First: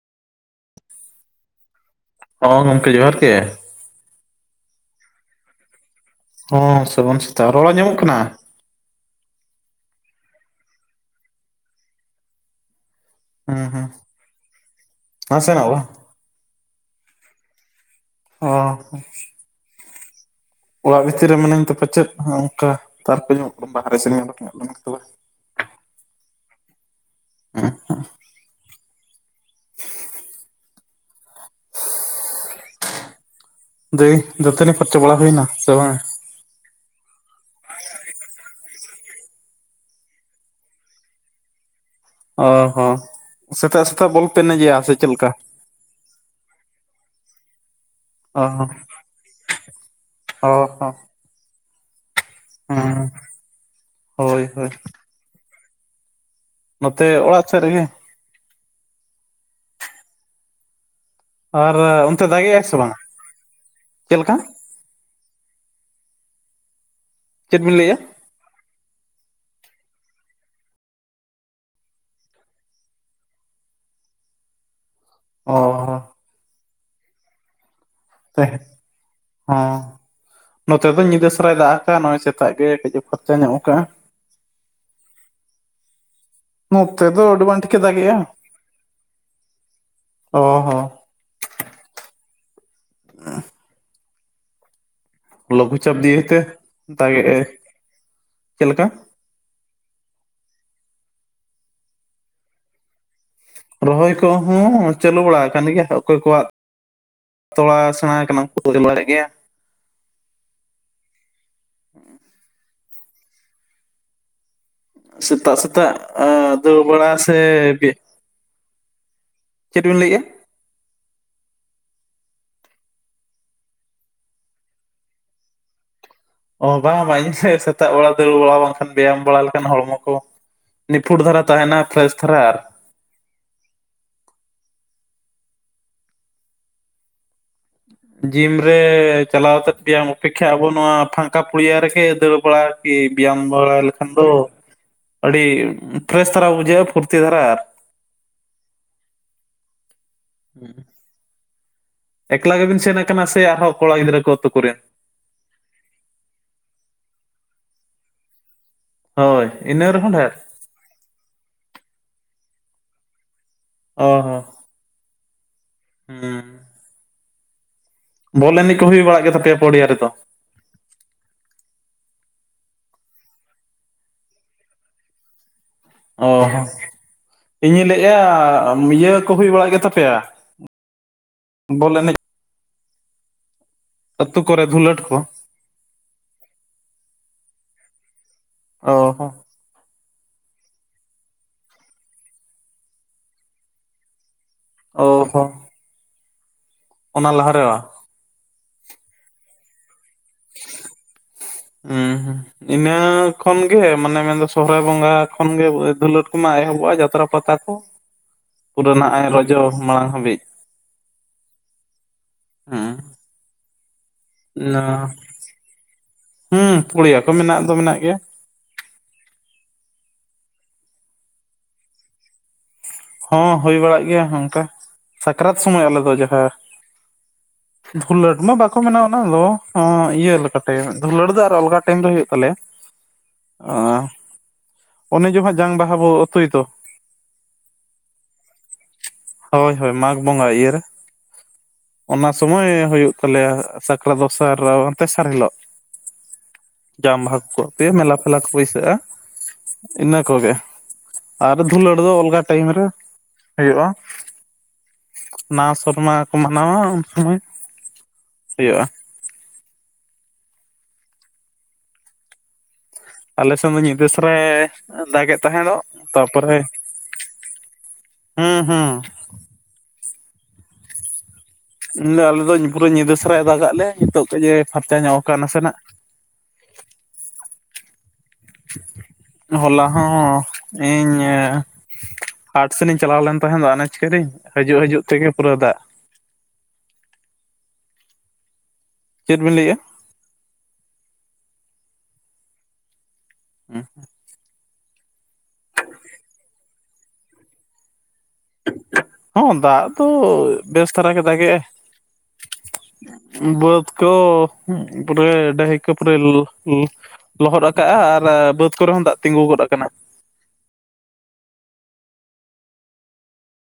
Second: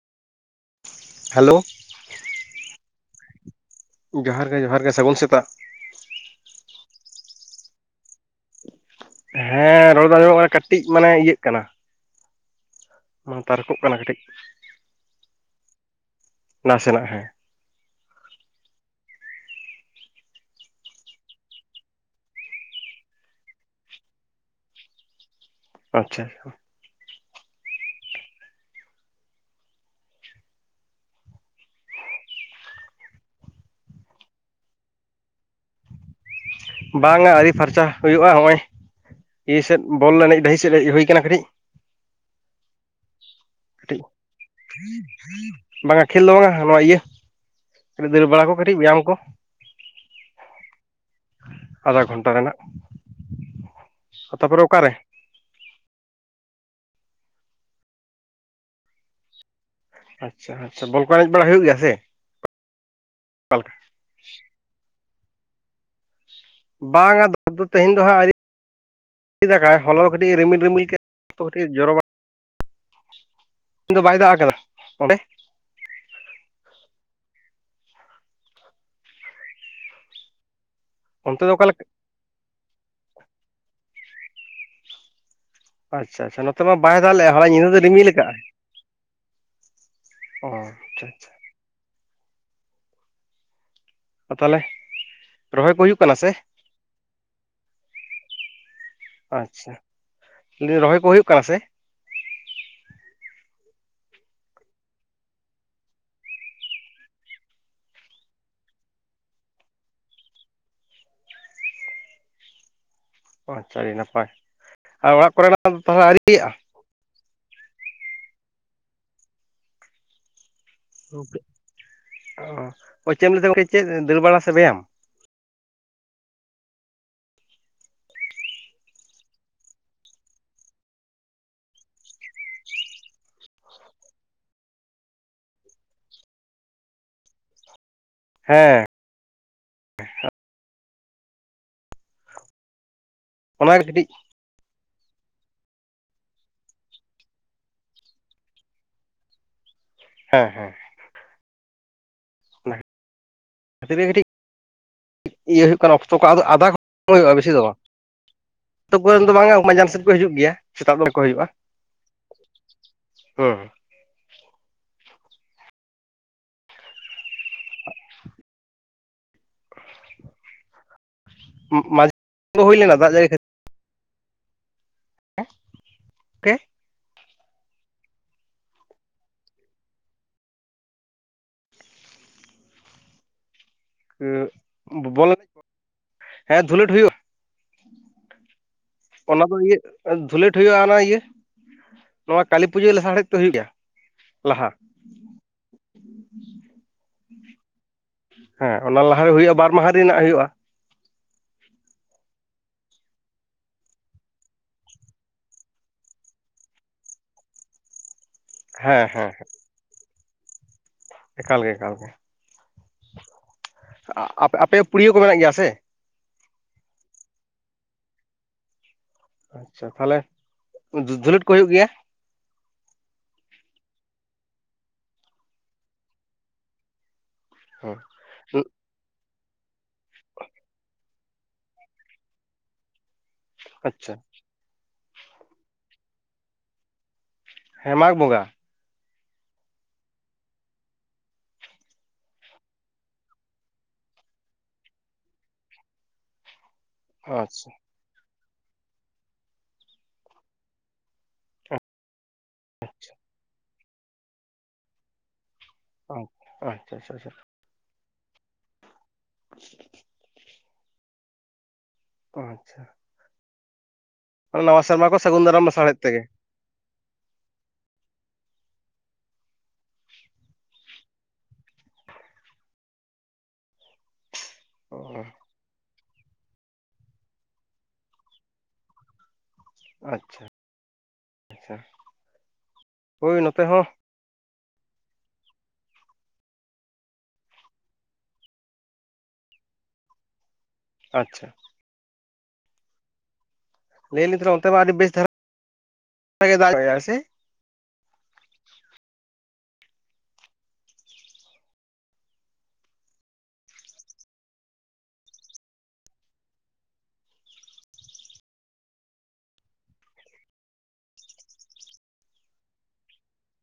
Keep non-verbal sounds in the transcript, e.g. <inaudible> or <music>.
Hello. ᱚ ᱜᱚᱢᱠᱮ ᱡᱚᱦᱟᱨ ᱜᱮ᱾ ᱡᱚᱦᱟᱨ ᱜᱮ ᱡᱚᱦᱟᱨ ᱜᱮ, ᱥᱟᱹᱜᱩᱱ ᱥᱮᱛᱟᱜ᱾ ᱦᱚᱸ ᱥᱟᱹᱜᱩᱱ ᱥᱮᱛᱟᱜ, ᱨᱚᱲ ᱟᱡᱚᱢᱚᱜ ᱠᱟᱱᱟ? ᱦᱮᱸ ᱨᱚᱲ ᱫᱚ ᱟᱸᱡᱚᱢᱚᱜ ᱠᱟᱱᱟ ᱠᱟᱹᱴᱤᱡ ᱢᱟᱱᱮ ᱤᱭᱟᱹᱜ ᱠᱟᱱᱟ᱾ ᱢᱟ ᱦᱩᱸ ᱛᱟᱨᱠᱳᱜ ᱦᱩᱸ ᱠᱟᱱᱟ ᱠᱟᱹᱴᱤᱡ᱾ ᱱᱟᱥᱮᱱᱟᱜ ᱦᱚᱸ ᱵᱟᱝ᱾ ᱱᱟᱥᱮᱱᱟᱜ ᱦᱮᱸ᱾ ᱚ ᱦᱚᱸ᱾ ᱚᱲᱟᱜ ᱵᱷᱤᱛᱤᱨ ᱨᱮ ᱢᱤᱱᱟᱹᱧ ᱛᱮ ᱯᱟᱪᱮᱫ ᱚᱱᱠᱟ ᱛᱟᱨᱠᱮ ᱧᱚᱜᱚᱜ ᱠᱟᱱᱟ, ᱵᱟᱦᱨᱮ ᱥᱮᱱᱤᱧ ᱚᱰᱚᱠ ᱧᱚᱜ ᱞᱮᱱ ᱜᱮ ᱛᱚᱵᱮ᱾ ᱟᱪᱪᱷᱟ᱾ <inaudible> ᱫᱟᱹᱭ ᱫᱟᱹᱛᱟᱱᱤ ᱯᱷᱟᱨᱪᱟ ᱵᱟᱲᱟ ᱦᱩᱭᱱᱟ, ᱥᱮ ᱵᱟᱝ? ᱵᱟᱝᱟ ᱟᱹᱨᱤ ᱯᱷᱟᱨᱪᱟ ᱦᱩᱭᱩᱜ-ᱟ ᱱᱚᱜ-ᱚᱭ ᱤᱭᱟᱹ ᱥᱮᱫ ᱵᱚᱞ ᱮᱱᱮᱡ ᱰᱟᱹᱦᱤ ᱥᱮᱫ ᱦᱮᱡ ᱦᱩᱭ ᱠᱟᱱᱟ ᱠᱟᱹᱴᱤᱡ᱾ ᱚ ᱦᱚᱸ ᱥᱮᱛᱟᱜ ᱠᱟᱹᱴᱤᱡ ᱥᱮᱛᱟᱜ ᱵᱚᱞᱯᱮ ᱮᱱᱮᱡ ᱜᱮᱭᱟ ᱥᱮ ᱪᱮᱫ ᱞᱮᱠᱟ? ᱵᱟᱝᱟ ᱠᱷᱮᱞ ᱫᱚ ᱟᱝᱟ ᱱᱚᱣᱟ ᱤᱭᱟᱹ ᱫᱟᱹᱲ ᱚ ᱵᱟᱲᱟ ᱠᱚ ᱦᱚᱸ ᱠᱟᱹᱴᱤᱡ ᱵᱮᱭᱟᱢ ᱠᱚ, ᱚ ᱟᱫᱷᱟ ᱜᱷᱚᱱᱴᱟ ᱨᱮᱱᱟᱜ ᱚᱸ ᱦᱳᱭ ᱛᱟᱯᱚᱨᱮ ᱦᱳᱭ᱾ ᱚᱠᱟᱨᱮ ᱱᱚᱛᱮ ᱚᱲᱟᱜ ᱥᱮᱫ ᱨᱮᱜᱮ᱾ ᱟᱪᱪᱷᱟ ᱟᱪᱪᱷᱟ, ᱵᱚᱞ ᱠᱚ ᱮᱱᱮᱡ ᱵᱟᱲᱟ ᱦᱩᱭᱩᱜ ᱟᱨ ᱜᱮᱭᱟ ᱥᱮ ᱚᱱᱛᱮ ᱫᱟᱜᱮᱜ-ᱟᱭ ᱥᱮ ᱵᱟᱝᱟ? ᱪᱮᱫ ᱞᱮᱠᱟ? ᱵᱟᱝᱟ ᱪᱮᱫ ᱫᱚ ᱵᱤᱱ ᱛᱮᱦᱮᱧ ᱞᱟᱹᱭᱮᱜᱼᱟ ᱫᱚ ᱦᱟᱸᱜ ᱟᱨᱤ ᱟᱣᱨᱤ ᱫᱟᱜᱟ ᱦᱚᱞᱟ ᱫᱚ ᱠᱟᱹᱴᱤᱡ ᱮ ᱨᱤᱢᱤᱞ ᱨᱤᱢᱤᱞ ᱠᱮᱫ ᱱᱤᱛᱚᱜ ᱠᱷᱟᱹᱴᱤᱡ ᱮ ᱡᱚᱨᱚ ᱵᱟ ᱤᱧ ᱫᱚ ᱵᱟᱭ ᱫᱟᱜ ᱟᱠᱟᱫᱟ, ᱚᱸᱰᱮ? ᱚᱻ ᱛᱮ ᱦᱚᱸ ᱱᱚᱛᱮ ᱫᱚ ᱧᱤᱫᱟᱹ ᱚᱱᱛᱮ ᱫᱚ ᱥᱟᱨᱟᱭ ᱫᱟᱜ ᱚᱠᱟᱞᱮᱠᱟ ᱟᱠᱟᱫ ᱱᱚᱜ-ᱚᱭ ᱪᱮᱛ ᱚᱱᱠᱟ ᱜᱮ ᱠᱟᱹᱴᱤᱡ ᱠᱷᱚᱨᱪᱟ ᱱᱚᱜ ᱠᱟᱫᱼᱟ ᱟᱪᱪᱷᱟ ᱟᱪᱷᱟ ᱱᱚᱛᱮᱢᱟ ᱵᱟᱭ ᱱᱚᱛᱮ ᱫᱟᱞᱟᱜ ᱫᱚ ᱞᱮᱫᱼᱟ ᱟᱹᱰᱤ ᱦᱚᱞᱟ ᱵᱟᱝ ᱧᱤᱫᱟᱹ ᱴᱷᱤᱠᱮ ᱫᱚ ᱨᱤᱢᱤᱞ ᱫᱟᱜᱮᱜᱼᱟ ᱠᱟᱜᱼᱟᱭ ᱚ ᱴᱷᱤᱠ <unintelligible> ᱟ ᱛᱟᱞᱮ ᱨᱚᱦᱚᱭ ᱞᱚᱜᱷᱩ ᱠᱚ ᱪᱟᱯ ᱦᱩᱭᱩᱜ ᱠᱟᱱᱟ ᱫᱤᱭᱮ ᱥᱮ? ᱛᱮ ᱫᱟᱜᱮᱜ ᱟᱭ ᱪᱮᱫ ᱞᱮᱠᱟ ᱟᱪᱪᱷᱟ᱾ ᱞᱮᱫᱤᱧ ᱨᱚᱦᱚᱭ ᱠᱚ ᱦᱩᱭᱩᱜ ᱠᱟᱱᱟ ᱥᱮ? ᱨᱚᱦᱚᱭ ᱠᱚᱦᱚᱸ ᱪᱟᱹᱞᱩ ᱵᱟᱲᱟ ᱟᱠᱟᱱ ᱜᱮᱭᱟ ᱚᱠᱚᱭ ᱠᱚᱣᱟᱜ ᱛᱚᱲᱟ ᱥᱮᱬᱟ ᱠᱟᱱᱟ <inaudible> ᱜᱭᱟ᱾ ᱚ ᱟᱪᱪᱷᱟ ᱟᱹᱰᱤ ᱱᱟᱯᱟᱭ ᱟᱨ ᱚᱲᱟᱜ ᱥᱮᱛᱟᱜ ᱠᱚᱨᱮᱱᱟᱜ ᱫᱚ ᱥᱮᱛᱟᱜ ᱛᱟᱦᱚᱞᱮ ᱟᱣᱨᱤᱭᱟᱜ-ᱟ? ᱫᱟᱹᱲ ᱵᱟᱲᱟ ᱥᱮ ᱵᱤ ᱪᱮᱫ ᱵᱤᱱ ᱞᱟᱹᱭᱮᱜᱼᱟ? ᱜᱚᱢᱠᱮ ᱚ ᱪᱮᱫ ᱮᱢ ᱞᱟᱹᱭ ᱮᱫᱟ ᱜᱚᱢᱠᱮ ᱪᱮᱫ ᱫᱟᱹᱲ ᱵᱟᱲᱟ ᱥᱮ ᱵᱮᱭᱟᱢ? ᱚᱱᱠᱟ ᱵᱟᱝ ᱵᱟᱝ ᱥᱮᱛᱟᱜ ᱵᱮᱲᱟ ᱫᱟᱹᱲ ᱵᱟᱲᱟ ᱵᱟᱝᱠᱷᱟᱱ ᱵᱮᱭᱟᱢ ᱵᱟᱲᱟ ᱞᱮᱠᱷᱟᱱ ᱦᱚᱲᱢᱚ ᱠᱚ ᱱᱤᱯᱷᱩᱴ ᱫᱷᱟᱨᱟ ᱛᱟᱦᱮᱱᱟ ᱯᱷᱨᱮᱥ ᱫᱷᱟᱨᱟ ᱟᱨ ᱡᱤᱢ ᱦᱮᱸ ᱨᱮᱻᱪᱟᱞᱟᱣ ᱠᱟᱛᱮ ᱵᱮᱭᱟᱢ ᱚᱯᱮᱠᱠᱷᱟ ᱟᱵᱚ ᱱᱚᱣᱟ ᱯᱷᱟᱸᱠᱟ ᱯᱲᱤᱭᱟ ᱨᱮᱜᱮ ᱫᱟᱹᱲ ᱵᱟᱲᱟ ᱤ ᱵᱮᱭᱟᱢ ᱵᱟᱲᱟ ᱚᱱᱟ ᱜᱮ ᱠᱟᱹᱴᱤᱡ ᱞᱮᱠᱷᱟᱱ ᱫᱚ ᱟᱹᱰᱤ ᱯᱷᱨᱮᱥ ᱫᱷᱟᱨᱟ ᱵᱩᱡᱷᱟᱹᱜᱼᱟ ᱯᱷᱩᱨᱛᱤ ᱫᱷᱟᱨᱟ ᱦᱮᱸ ᱦᱮᱸ ᱮᱠᱞᱟ ᱚᱱᱟ ᱜᱮᱵᱤᱱ ᱥᱮᱱ ᱟᱠᱟᱱᱟ ᱥᱮ ᱟᱨᱦᱚᱸ ᱠᱷᱟᱹᱛᱤᱨ ᱠᱚᱲᱟ ᱜᱮ ᱜᱤᱫᱽᱨᱟᱹ ᱠᱟᱹᱴᱤᱡ ᱠᱚ ᱟᱹᱛᱩ ᱠᱚᱨᱮᱱ ᱤᱭᱟᱹ ᱦᱩᱭᱩᱜ ᱠᱟᱱᱟ ᱚᱠᱛᱚ ᱠᱚ ᱟᱫᱚ ᱟᱫᱷᱟ ᱦᱩᱭᱩᱜᱼᱟ ᱵᱮᱥᱤ ᱫᱚ ᱵᱟᱝ ᱟᱹᱛᱩ ᱠᱚᱨᱮᱱ ᱫᱚ ᱦᱳᱭ ᱵᱟᱝᱼᱟ ᱢᱟᱡᱟᱱ ᱤᱱᱟᱹ ᱥᱮᱫ ᱠᱚ ᱨᱮᱦᱚᱸ ᱰᱷᱮᱨ ᱦᱤᱡᱩᱜ ᱜᱮᱭᱟ ᱥᱮᱛᱟᱜ ᱫᱚ ᱠᱚ ᱦᱩᱭᱩᱜᱼᱟ ᱦᱮᱸ ᱚ ᱦᱚᱸ ᱦᱮᱸ ᱵᱚᱞ ᱮᱱᱮᱡ ᱠᱚ ᱦᱩᱭ ᱵᱟᱲᱟᱜ ᱜᱮᱛᱟᱯᱮᱭᱟ ᱯᱚᱲᱭᱟ ᱨᱮᱫᱚ ᱢᱟᱡᱷ ᱨᱮ ᱦᱩᱭ ᱞᱮᱱᱟ ᱫᱟᱜ ᱡᱟᱹᱲᱤ ᱠᱷᱟᱹᱛᱤᱨ ᱚ ᱠᱷᱟᱹᱛᱤᱨ ᱦᱚᱻ ᱤᱧᱤᱧ ᱞᱟᱹᱭᱮᱫᱼᱟ ᱤᱭᱟᱹᱻ ᱠᱚ ᱦᱩᱭ ᱵᱟᱲᱟᱜ ᱜᱮᱛᱟᱯᱮᱭᱟ ᱵᱚᱞ ᱮᱱᱮᱡ ᱟᱹᱛᱩ ᱠᱚᱨᱮ ᱫᱷᱩᱞᱟᱹᱴ ᱵᱚᱞ ᱮᱱᱮᱡ ᱠᱚ ᱦᱮᱸ ᱫᱷᱩᱞᱟᱹᱴ ᱦᱩᱭᱩᱜᱼᱟ ᱚ ᱦᱚᱸ ᱚᱱᱟ ᱫᱚ ᱤᱭᱟᱹ ᱫᱷᱩᱞᱟᱹᱴ ᱦᱩᱭᱩᱜᱼᱟ ᱚᱱᱟ ᱤᱭᱟᱹᱻ ᱱᱚᱣᱟ ᱠᱟᱹᱞᱤ ᱯᱩᱡᱟᱹ ᱞᱟᱦᱟ ᱦᱮᱡ ᱛᱮ ᱦᱩᱭᱩᱜ ᱜᱮᱭᱟ ᱞᱟᱦᱟ ᱚ ᱦᱚᱸᱻ ᱚᱱᱟ ᱞᱟᱦᱟᱨᱮ ᱦᱮᱸ ᱚᱱᱟ ᱞᱟᱦᱟᱨᱮ ᱦᱩᱭᱩᱜᱭᱼᱟ ᱵᱟᱨ ᱢᱟᱦᱟ ᱨᱮᱱᱟᱜ ᱦᱩᱭᱩᱜᱼᱟ ᱦᱩᱸᱻᱦᱩᱸᱻ ᱤᱱᱟᱹ ᱠᱷᱚᱱᱜᱮ, ᱢᱟᱱᱮ ᱢᱮᱱᱫᱚ ᱥᱚᱦᱨᱟᱭ ᱵᱚᱸᱜᱟ ᱠᱷᱚᱱᱜᱮ ᱫᱷᱩᱞᱟᱹᱟᱹᱲ ᱠᱚᱢᱟ ᱮᱦᱚᱵᱚᱜᱼᱟ ᱡᱟᱛᱨᱟ ᱯᱟᱛᱟ ᱠᱚᱦᱚᱱ ᱠᱚ ᱦᱮᱸ ᱯᱩᱨᱟᱹᱱᱟᱜ ᱟᱭ ᱦᱮᱸ ᱨᱚᱡᱚ ᱢᱟᱲᱟᱝ ᱦᱟᱹᱵᱤᱡ ᱮᱠᱟᱞ ᱜᱮ ᱮᱠᱟᱞ ᱜᱮ, ᱦᱮᱸ ᱟᱯᱮ ᱚᱱᱟ ᱯᱲᱤᱭᱟᱹ ᱠᱚ ᱢᱮᱱᱟᱜ ᱜᱮᱭᱟ ᱥᱮ ᱦᱩᱸ ᱯᱲᱤᱭᱟᱹ ᱠᱚ ᱢᱮᱱᱟᱜ ᱫᱚ ᱢᱮᱱᱟᱜ ᱜᱮᱭᱟ ᱟᱪᱪᱷᱟ ᱛᱟᱦᱚᱞᱮ ᱫᱷᱩᱞᱟᱹᱴ ᱠᱚ ᱦᱩᱭᱩᱜ ᱜᱮᱭᱟ ᱦᱚᱸ ᱦᱩᱭ ᱵᱟᱲᱟᱜ ᱜᱮᱭᱟ ᱱᱚᱝᱠᱟ ᱥᱟᱠᱨᱟᱛ ᱥᱚᱢᱚᱭ ᱟᱞᱮ ᱫᱚ ᱡᱟᱦᱟᱸ ᱦᱮᱸ ᱫᱷᱩᱞᱟᱹᱴ ᱢᱟ ᱩᱸ, ᱵᱟᱠᱚ ᱢᱮᱱᱟ ᱚᱱᱟᱫᱚ ᱤᱭᱟᱹ ᱞᱮᱠᱟᱛᱮ ᱫᱦᱩᱲᱟᱹᱴ ᱫᱚ ᱟᱨ ᱟᱞᱜᱟ ᱴᱟᱭᱤᱢ ᱨᱮ ᱦᱩᱭᱩᱜ ᱛᱟᱞᱮᱭᱟ ᱟᱪᱪᱷᱟ ᱚᱱᱮ ᱡᱚᱦᱟᱜ ᱡᱟᱝ ᱵᱟᱦᱟ ᱵᱚ ᱟᱹᱛᱩᱭ ᱫᱚ ᱦᱮᱸ ᱢᱟᱜᱽ ᱵᱚᱸᱜᱟ ᱦᱳᱭ ᱦᱳᱭ ᱢᱟᱜᱽ ᱵᱚᱸᱜᱟ ᱤᱭᱟᱹ ᱨᱮ ᱚᱱᱟ ᱥᱚᱢᱚᱭ ᱦᱩᱭᱩᱜ ᱛᱟᱞᱮᱭᱟ ᱥᱟᱠᱨᱟᱛ ᱫᱚᱥᱟᱨ ᱛᱮᱥᱟᱨ ᱦᱤᱞᱳᱜ ᱡᱟᱝ ᱵᱟᱦᱟ ᱠᱚ ᱟᱪᱪᱷᱟ ᱯᱮ ᱢᱮᱞᱟ ᱯᱷᱞᱟᱠ ᱯᱟᱹᱭᱥᱟᱹᱜᱼᱟ ᱤᱱᱟᱹ ᱠᱚᱜᱮ ᱟᱨ ᱫᱷᱩᱞᱟᱹᱴ ᱫᱚ ᱚᱞᱜᱟ ᱴᱟᱭᱤᱢ ᱨᱮ ᱦᱩᱭᱩᱜᱼᱟ ᱱᱟᱣᱟ ᱥᱮᱨᱢᱟ ᱠᱚ ᱟᱪ- ᱢᱟᱱᱟᱣᱟ ᱟᱪᱪᱷᱟ ᱩᱱ ᱟᱪᱪᱷᱟ ᱟᱪᱪᱷᱟ ᱥᱚᱢᱚᱭ ᱦᱩᱭᱩᱜᱼᱟ <unintelligible> ᱟᱪᱪᱷᱟ ᱟᱞᱮᱥᱮᱱ ᱫᱚ ᱧᱤᱫᱟᱹ ᱥᱟᱨᱮ ᱢᱟᱱᱮ ᱱᱟᱣᱟ ᱥᱮᱨᱢᱟ ᱠᱚ ᱫᱟᱜ ᱥᱟᱹᱜᱩᱱ ᱫᱟᱨᱟᱢ ᱛᱟᱦᱮᱸ ᱞᱟᱥᱟᱲᱦᱮᱫ ᱛᱮᱜᱮ ᱛᱟᱯᱚᱨᱮ ᱦᱩᱸ ᱦᱩᱸ ᱢᱮᱱ ᱫᱚ ᱟᱞᱮ ᱫᱚ ᱯᱩᱨᱟᱹ ᱧᱤᱫᱟᱹ ᱥᱟᱨᱟᱭ ᱫᱟᱜ ᱟᱞᱮᱭᱟᱜ ᱱᱤᱛᱚᱜᱜ ᱡᱮ ᱯᱷᱟᱨᱪᱟ ᱚ ᱧᱚᱜ ᱠᱟᱱᱟ ᱱᱟᱥᱮ ᱱᱟᱜ ᱦᱚᱞᱟ ᱦᱚᱸᱻ ᱟᱪᱪᱷᱟ ᱤᱧᱻ ᱟᱪᱪᱷᱟ ᱦᱟᱴ ᱥᱮᱱ ᱤᱧ ᱪᱟᱞᱟᱣ ᱦᱳᱭ ᱞᱮᱱ ᱛᱟᱦᱮᱸ ᱱᱚᱛᱮ ᱫᱚ ᱦᱚᱸ ᱚᱱᱟᱪ ᱠᱟᱹᱤᱧ ᱦᱤᱡᱩᱜ ᱦᱤᱡᱩᱜ ᱛᱮᱜᱮ ᱯᱩᱨᱟᱹ ᱫᱟᱜ ᱪᱮᱫ ᱵᱤᱱ ᱞᱟᱹᱭᱮᱫᱼᱟ ᱟᱪᱪᱷᱟ <unintelligible> ᱞᱟᱹᱭ ᱞᱤᱧ ᱚᱱᱛᱮ ᱢᱟ ᱟᱹᱰᱤ ᱵᱮᱥ ᱫᱷᱟᱨᱟ ᱫᱟᱜ ᱫᱟᱭ ᱥᱮ? ᱦᱚᱸ ᱫᱟᱜ ᱫᱚ ᱵᱮᱥ ᱫᱷᱟᱨᱟ ᱜᱮᱭ ᱫᱟᱜᱮ ᱟᱭ᱾ ᱵᱟᱹᱫ ᱠᱚ ᱯᱩᱨᱟᱹ ᱰᱟᱹᱦᱤᱠᱚ ᱯᱩᱨᱟᱹ ᱠᱩᱜ ᱞᱩᱜ- ᱞᱚᱦᱚᱫ ᱟᱠᱟᱜᱼᱟ ᱟᱨ ᱵᱟᱹᱫᱽ ᱠᱚᱨᱮ ᱦᱚᱸ ᱫᱟᱜ ᱛᱤᱸᱜᱩ ᱜᱚᱫ ᱟᱠᱟᱱᱟ᱾